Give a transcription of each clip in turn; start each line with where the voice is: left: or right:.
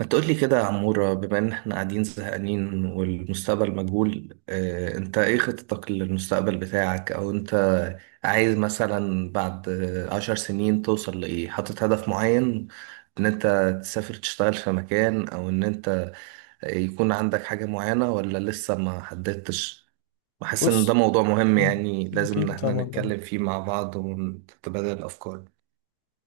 right: ما تقول لي كده يا عمورة، بما ان احنا قاعدين زهقانين والمستقبل مجهول. اه انت ايه خطتك للمستقبل بتاعك، او انت عايز مثلا بعد عشر سنين توصل لايه؟ حاطط هدف معين ان انت تسافر تشتغل في مكان، او ان انت يكون عندك حاجة معينة، ولا لسه ما حددتش؟ بحس ان ده
left: بص.
right: موضوع مهم،
left: مم.
right: يعني لازم ان
left: أكيد
right: احنا
left: طبعا أه.
right: نتكلم فيه مع بعض ونتبادل الافكار.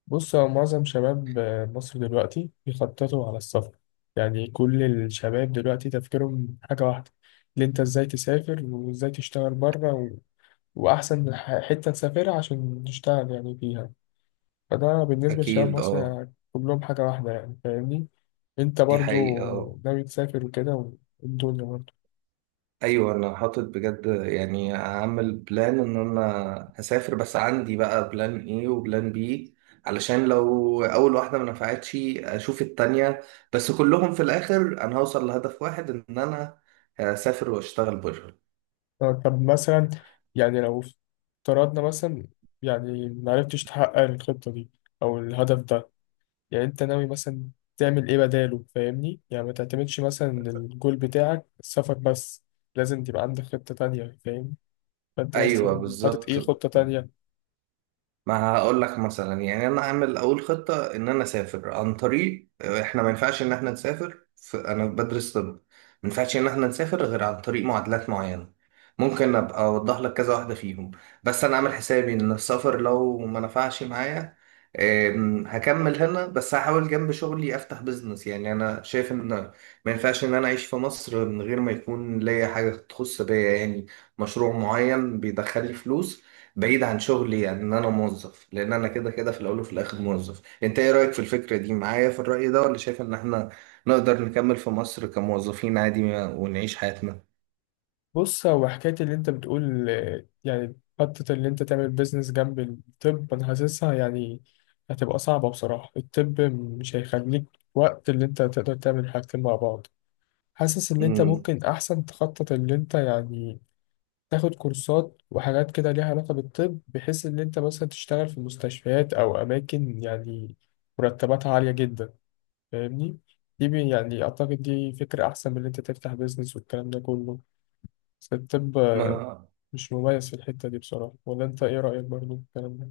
left: بص، هو معظم شباب مصر دلوقتي بيخططوا على السفر. يعني كل الشباب دلوقتي تفكيرهم حاجة واحدة، اللي أنت إزاي تسافر وإزاي تشتغل بره وأحسن حتة تسافرها عشان تشتغل يعني فيها. فده بالنسبة لشباب
right: اكيد
left: مصر
right: اه.
left: يعني كلهم حاجة واحدة، يعني فاهمني؟ أنت
right: دي
left: برضو
right: حقيقة آه.
left: ناوي تسافر وكده والدنيا برضو.
right: ايوه، انا حاطط بجد، يعني هعمل بلان ان انا هسافر، بس عندي بقى بلان ايه وبلان بي، علشان لو اول واحده ما نفعتش اشوف التانية، بس كلهم في الاخر انا هوصل لهدف واحد ان انا هسافر واشتغل بره.
left: طب مثلا، يعني لو افترضنا مثلا، يعني معرفتش تحقق الخطة دي أو الهدف ده، يعني أنت ناوي مثلا تعمل إيه بداله فاهمني؟ يعني ما تعتمدش مثلا إن الجول بتاعك السفر بس، لازم تبقى عندك خطة تانية فاهم؟ فأنت
right: ايوه
left: مثلا حاطط
right: بالظبط،
left: إيه خطة تانية؟
right: ما هقول لك مثلا، يعني انا اعمل اول خطه ان انا اسافر عن طريق احنا ما ينفعش ان احنا نسافر في، انا بدرس طب، ما ينفعش ان احنا نسافر غير عن طريق معادلات معينه. ممكن ابقى اوضح لك كذا واحده فيهم. بس انا عامل حسابي ان السفر لو ما نفعش معايا، هكمل هنا، بس هحاول جنب شغلي افتح بيزنس. يعني انا شايف ان ما ينفعش ان انا اعيش في مصر من غير ما يكون ليا حاجه تخص بيا، يعني مشروع معين بيدخل لي فلوس بعيد عن شغلي، يعني ان انا موظف، لان انا كده كده في الاول وفي الاخر موظف. انت ايه رايك في الفكره دي معايا، في الراي ده، ولا شايف ان احنا نقدر نكمل في مصر كموظفين عادي ونعيش حياتنا؟
left: بص، هو حكاية اللي أنت بتقول يعني خطة اللي أنت تعمل بيزنس جنب الطب، أنا حاسسها يعني هتبقى صعبة بصراحة. الطب مش هيخليك وقت اللي أنت تقدر تعمل حاجتين مع بعض. حاسس ان انت
right: امم،
left: ممكن احسن تخطط اللي انت يعني تاخد كورسات وحاجات كده ليها علاقة بالطب، بحيث ان انت مثلا تشتغل في مستشفيات او اماكن يعني مرتباتها عالية جدا، فاهمني؟ دي يعني اعتقد دي فكرة احسن من ان انت تفتح بيزنس والكلام ده كله. بس الطب
right: ما
left: مش مميز في الحتة دي بصراحة، ولا انت ايه رأيك برضو في الكلام ده؟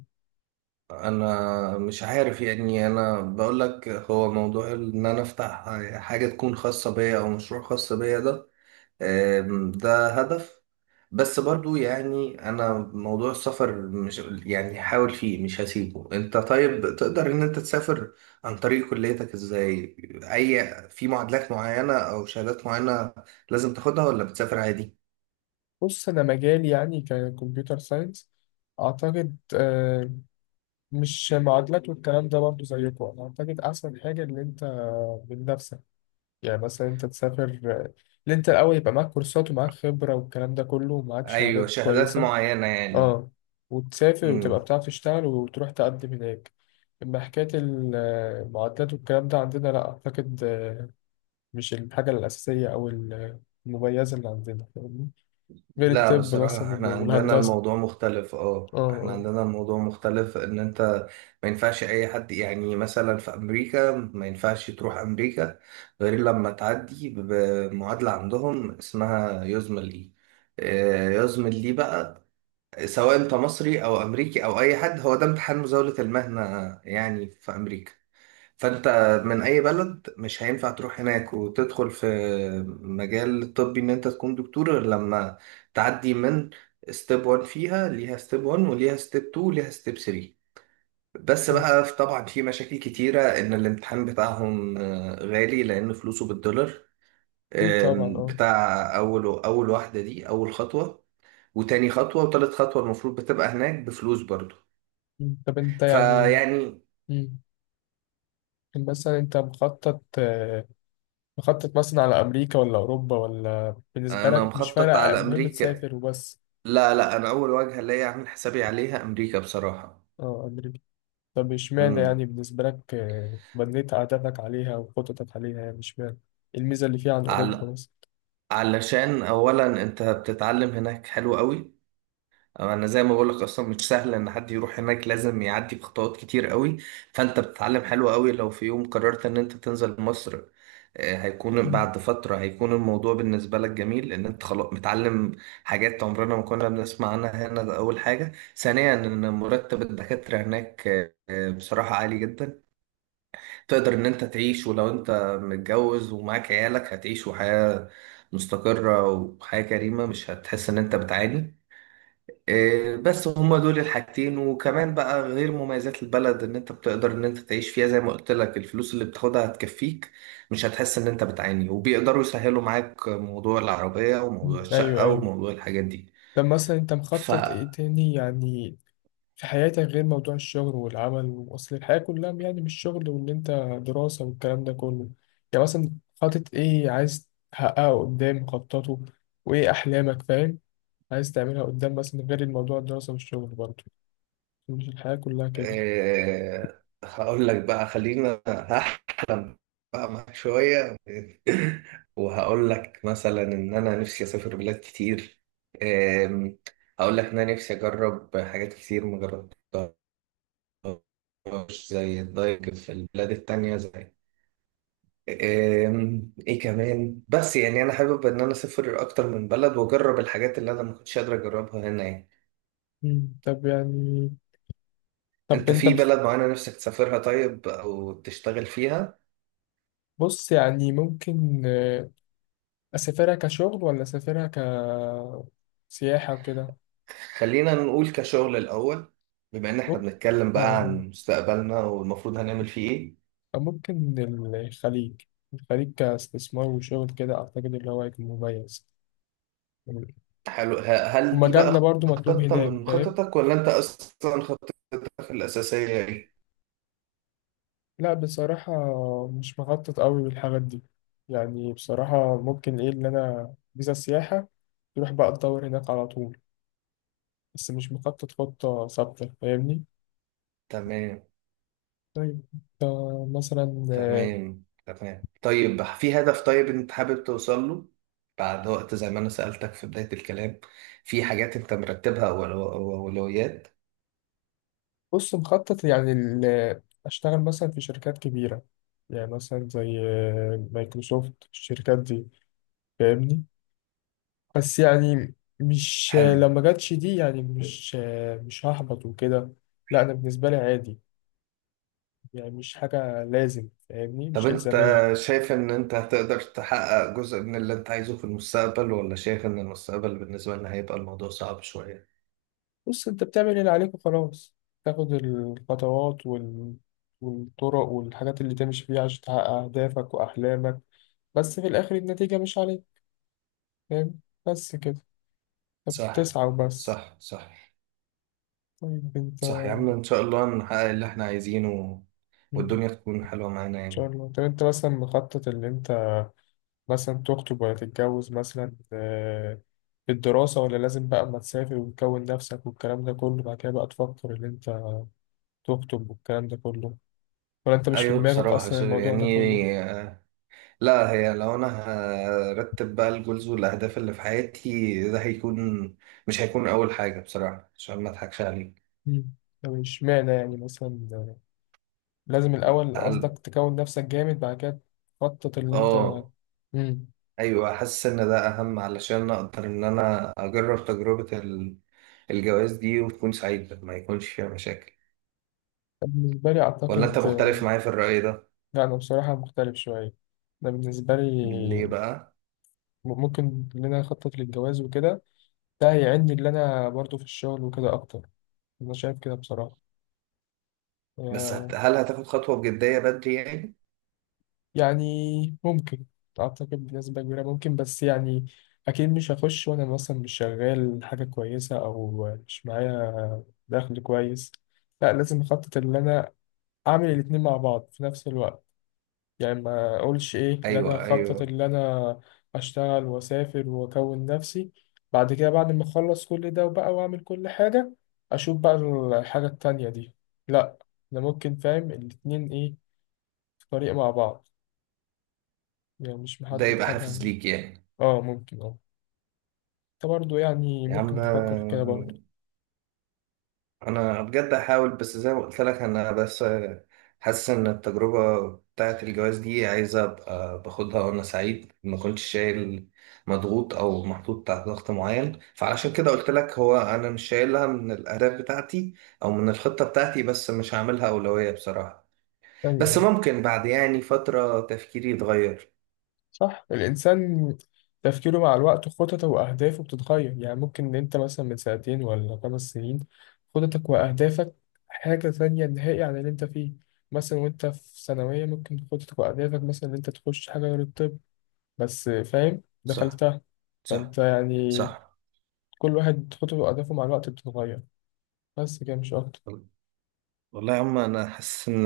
right: انا مش عارف، يعني انا بقول لك هو موضوع ان انا افتح حاجه تكون خاصه بيا او مشروع خاص بيا ده، ده هدف. بس برضو يعني انا موضوع السفر مش، يعني هحاول فيه مش هسيبه. انت طيب تقدر ان انت تسافر عن طريق كليتك ازاي؟ اي في معادلات معينة او شهادات معينة لازم تاخدها، ولا بتسافر عادي؟
left: بص، انا مجالي يعني ككمبيوتر ساينس، اعتقد مش معادلات والكلام ده برضه زيكم. انا اعتقد احسن حاجه ان انت من نفسك، يعني مثلا انت تسافر اللي انت الاول يبقى معاك كورسات ومعاك خبره والكلام ده كله ومعاك
right: ايوه،
left: شهادات
right: شهادات
left: كويسه.
right: معينة يعني.
left: اه، وتسافر وتبقى بتعرف تشتغل وتروح تقدم هناك. اما حكايه المعادلات والكلام ده عندنا لا اعتقد مش الحاجه الاساسيه او المميزه اللي عندنا فاهمني؟ غير
right: لا
left: الطب
right: بصراحة
left: مثلا
right: احنا عندنا
left: والهندسه.
right: الموضوع مختلف، اه احنا
left: اه.
right: عندنا الموضوع مختلف ان انت ما ينفعش اي حد، يعني مثلا في امريكا ما ينفعش تروح امريكا غير لما تعدي بمعادلة عندهم اسمها يزمل اي، يزمل لي بقى، سواء انت مصري او امريكي او اي حد. هو ده امتحان مزاولة المهنة يعني في امريكا. فانت من اي بلد مش هينفع تروح هناك وتدخل في مجال الطبي ان انت تكون دكتور غير لما تعدي من ستيب 1. فيها ليها ستيب 1 وليها ستيب 2 وليها ستيب 3. بس
left: اه،
right: بقى طبعا في مشاكل كتيرة، ان الامتحان بتاعهم غالي لان فلوسه بالدولار.
left: اكيد طبعا اه.
right: بتاع اول واحدة دي اول خطوة، وتاني خطوة وتالت خطوة المفروض بتبقى هناك بفلوس برضو.
left: طب انت يعني،
right: فيعني
left: مم. مثلا انت مخطط مخطط مثلا على امريكا ولا اوروبا، ولا بالنسبه
right: انا
left: لك مش
right: مخطط
left: فارق
right: على
left: المهم
right: امريكا.
left: تسافر وبس؟
right: لا لا، انا اول وجهه ليا اعمل حسابي عليها امريكا بصراحه.
left: اه، امريكا. طب اشمعنى
right: امم،
left: يعني بالنسبه لك بنيت عاداتك عليها وخططك عليها، يعني اشمعنى إيه الميزه اللي فيها عن
right: عل...
left: اوروبا مثلا؟
right: علشان اولا انت بتتعلم هناك حلو قوي. انا زي ما بقولك اصلا مش سهل ان حد يروح هناك، لازم يعدي بخطوات كتير قوي. فانت بتتعلم حلو قوي. لو في يوم قررت ان انت تنزل مصر، هيكون
left: مم.
right: بعد فترة هيكون الموضوع بالنسبة لك جميل ان انت خلاص متعلم حاجات عمرنا ما كنا بنسمع عنها هنا. ده اول حاجة. ثانيا ان مرتب الدكاترة هناك بصراحة عالي جدا. تقدر ان انت تعيش، ولو انت متجوز ومعاك عيالك هتعيش وحياة مستقرة وحياة كريمة، مش هتحس ان انت بتعاني. بس هما دول الحاجتين. وكمان بقى غير مميزات البلد ان انت بتقدر ان انت تعيش فيها، زي ما قلت لك الفلوس اللي بتاخدها هتكفيك، مش هتحس ان انت بتعاني، وبيقدروا يسهلوا معاك موضوع العربية
left: مم،
right: وموضوع
left: ايوه
right: الشقة
left: ايوه.
right: وموضوع الحاجات دي.
left: طب مثلا انت
right: ف
left: مخطط ايه تاني يعني في حياتك غير موضوع الشغل والعمل؟ وأصل الحياة كلها يعني مش شغل وإن أنت دراسة والكلام ده كله. يعني مثلا حاطط إيه عايز تحققه قدام، مخططه وإيه أحلامك فاهم، عايز تعملها قدام مثلا غير الموضوع الدراسة والشغل برضه؟ مش الحياة كلها كده.
right: هقول لك بقى، خلينا هحلم بقى معاك شوية، وهقول لك مثلا ان انا نفسي اسافر بلاد كتير. أم، هقول لك ان انا نفسي اجرب حاجات كتير ما جربتهاش، زي الدايفنج في البلاد التانية، زي ايه كمان، بس يعني انا حابب ان انا اسافر اكتر من بلد واجرب الحاجات اللي انا ما كنتش قادر اجربها هنا يعني.
left: مم. طب يعني، طب
right: انت في بلد معينة نفسك تسافرها طيب، او تشتغل فيها؟
left: بص يعني ممكن أسافرها كشغل ولا أسافرها كسياحة وكده؟
right: خلينا نقول كشغل الاول، بما ان احنا
left: ممكن،
right: بنتكلم
left: آه
right: بقى
left: آه
right: عن مستقبلنا والمفروض هنعمل فيه ايه.
left: ممكن الخليج. الخليج كاستثمار وشغل كده أعتقد اللي هو هيكون مميز،
right: حلو، هل دي
left: ومجالنا
right: بقى
left: برضو مطلوب
right: خطة
left: هناك
right: من
left: فاهم.
right: خططك، ولا انت اصلا خطتك الاساسية ايه؟
left: لا بصراحة مش مخطط قوي بالحاجات دي. يعني بصراحة ممكن إيه اللي أنا فيزا سياحة، تروح بقى تدور هناك على طول، بس مش مخطط خطة ثابتة فاهمني.
right: تمام
left: طيب، مثلا،
right: تمام. طيب في هدف، طيب انت حابب توصل له بعد وقت، زي ما انا سألتك في بداية الكلام؟ في حاجات انت مرتبها واولويات؟
left: بص مخطط يعني أشتغل مثلا في شركات كبيرة، يعني مثلا زي مايكروسوفت، الشركات دي فاهمني. بس يعني مش لو
right: حلو.
left: ما جاتش دي، يعني مش هحبط وكده. لا انا بالنسبه لي عادي، يعني مش حاجه لازم فاهمني،
right: طب
left: مش
right: انت
left: الزاميه.
right: شايف ان انت هتقدر تحقق جزء من اللي انت عايزه في المستقبل، ولا شايف ان المستقبل بالنسبة لنا هيبقى الموضوع صعب شوية؟
left: بص، انت بتعمل اللي عليك وخلاص. تاخد الخطوات والطرق والحاجات اللي تمشي فيها عشان تحقق اهدافك واحلامك، بس في الاخر النتيجه مش عليك فاهم؟ بس كده، انت
right: صح
left: بتسعى وبس.
right: صح.
left: طيب انت،
right: صح يا عم، ان شاء الله نحقق اللي احنا عايزينه
left: ان
right: والدنيا تكون حلوة معانا
left: شاء
right: يعني.
left: الله. طب انت مثلا مخطط اللي انت مثلا تخطب ولا تتجوز مثلا، الدراسة ولا لازم بقى أما تسافر وتكون نفسك والكلام ده كله بعد كده بقى تفكر إن أنت تخطب والكلام ده كله، ولا أنت مش في
right: أيوة
left: دماغك
right: بصراحة،
left: أصلا الموضوع ده
right: يعني،
left: كله؟
right: آه، لا، هي لو أنا هرتب بقى الجولز والأهداف اللي في حياتي، ده هيكون، مش هيكون أول حاجة بصراحة عشان ما أضحكش عليك.
left: مم. طب اشمعنى يعني مثلا لازم الأول
right: هل
left: قصدك تكون نفسك جامد بعد كده تخطط اللي أنت؟
right: آه،
left: مم.
right: أيوة، حاسس إن ده أهم علشان أقدر إن أنا أجرب تجربة الجواز دي وتكون سعيدة ما يكونش فيها مشاكل.
left: بالنسبة لي
right: ولا أنت
left: أعتقد
right: مختلف معايا في الرأي ده؟
left: لا أنا بصراحة مختلف شوية. أنا بالنسبة
right: ليه
left: لي
right: بقى؟
left: ممكن إن أنا أخطط للجواز وكده، ده هيعني اللي أنا برضو في الشغل وكده أكتر. أنا شايف كده بصراحة.
right: بس
left: يا-
right: هل هتاخد خطوة بجدية بدري يعني؟
left: يعني ممكن، أعتقد بنسبة كبيرة ممكن، بس يعني أكيد مش هخش وأنا مثلا مش شغال حاجة كويسة أو مش معايا دخل كويس. لا، لازم أخطط إن أنا أعمل الاتنين مع بعض في نفس الوقت. يعني ما أقولش إيه إن أنا
right: أيوة
left: أخطط
right: أيوة،
left: إن أنا أشتغل وأسافر وأكون نفسي، بعد كده بعد ما أخلص كل ده وبقى وأعمل كل حاجة أشوف بقى الحاجة التانية دي. لا، أنا ممكن فاهم الاتنين إيه، طريق مع بعض. يعني مش
right: ده
left: محدد
right: يبقى
left: حاجة
right: حافز
left: يعني.
right: ليك يعني.
left: اه ممكن اه. انت برضه يعني
right: يا عم
left: ممكن تفكر في كده برضه.
right: انا بجد هحاول، بس زي ما قلت لك انا بس حاسس ان التجربه بتاعه الجواز دي عايزه ابقى باخدها وانا سعيد، ما كنتش شايل مضغوط او محطوط تحت ضغط معين. فعلشان كده قلت لك، هو انا مش شايلها من الاهداف بتاعتي او من الخطه بتاعتي، بس مش هعملها اولويه بصراحه. بس
left: ايوه،
right: ممكن بعد يعني فتره تفكيري يتغير.
left: صح. الانسان تفكيره مع الوقت خططه واهدافه بتتغير، يعني ممكن ان انت مثلا من سنتين ولا 5 سنين خططك واهدافك حاجة تانية نهائي عن اللي انت فيه. مثلا وانت في ثانوية ممكن خططك واهدافك مثلا ان انت تخش حاجة غير الطب، بس فاهم
right: صح
left: دخلتها.
right: صح
left: فانت يعني
right: صح.
left: كل واحد خططه واهدافه مع الوقت بتتغير، بس كده مش اكتر.
right: والله يا عم، انا حاسس ان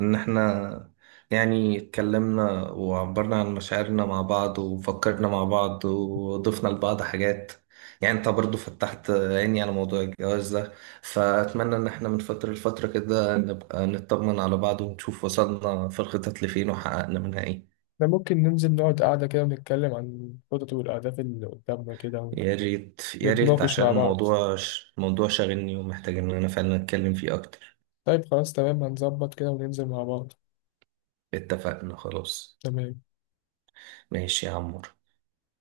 right: احنا يعني اتكلمنا وعبرنا عن مشاعرنا مع بعض وفكرنا مع بعض وضفنا لبعض حاجات. يعني انت برضو فتحت عيني على موضوع الجواز ده. فاتمنى ان احنا من فترة لفترة كده نبقى نطمن على بعض ونشوف وصلنا في الخطط لفين وحققنا منها ايه.
left: ده ممكن ننزل نقعد قعدة كده ونتكلم عن الخطط والأهداف اللي قدامنا كده
right: يا ريت يا ريت،
left: ونتناقش
right: عشان
left: مع بعض.
right: الموضوع الموضوع شاغلني ومحتاج ان انا فعلا اتكلم فيه اكتر.
left: طيب خلاص تمام، هنظبط كده وننزل مع بعض.
right: اتفقنا خلاص.
left: تمام.
right: ماشي يا عمور.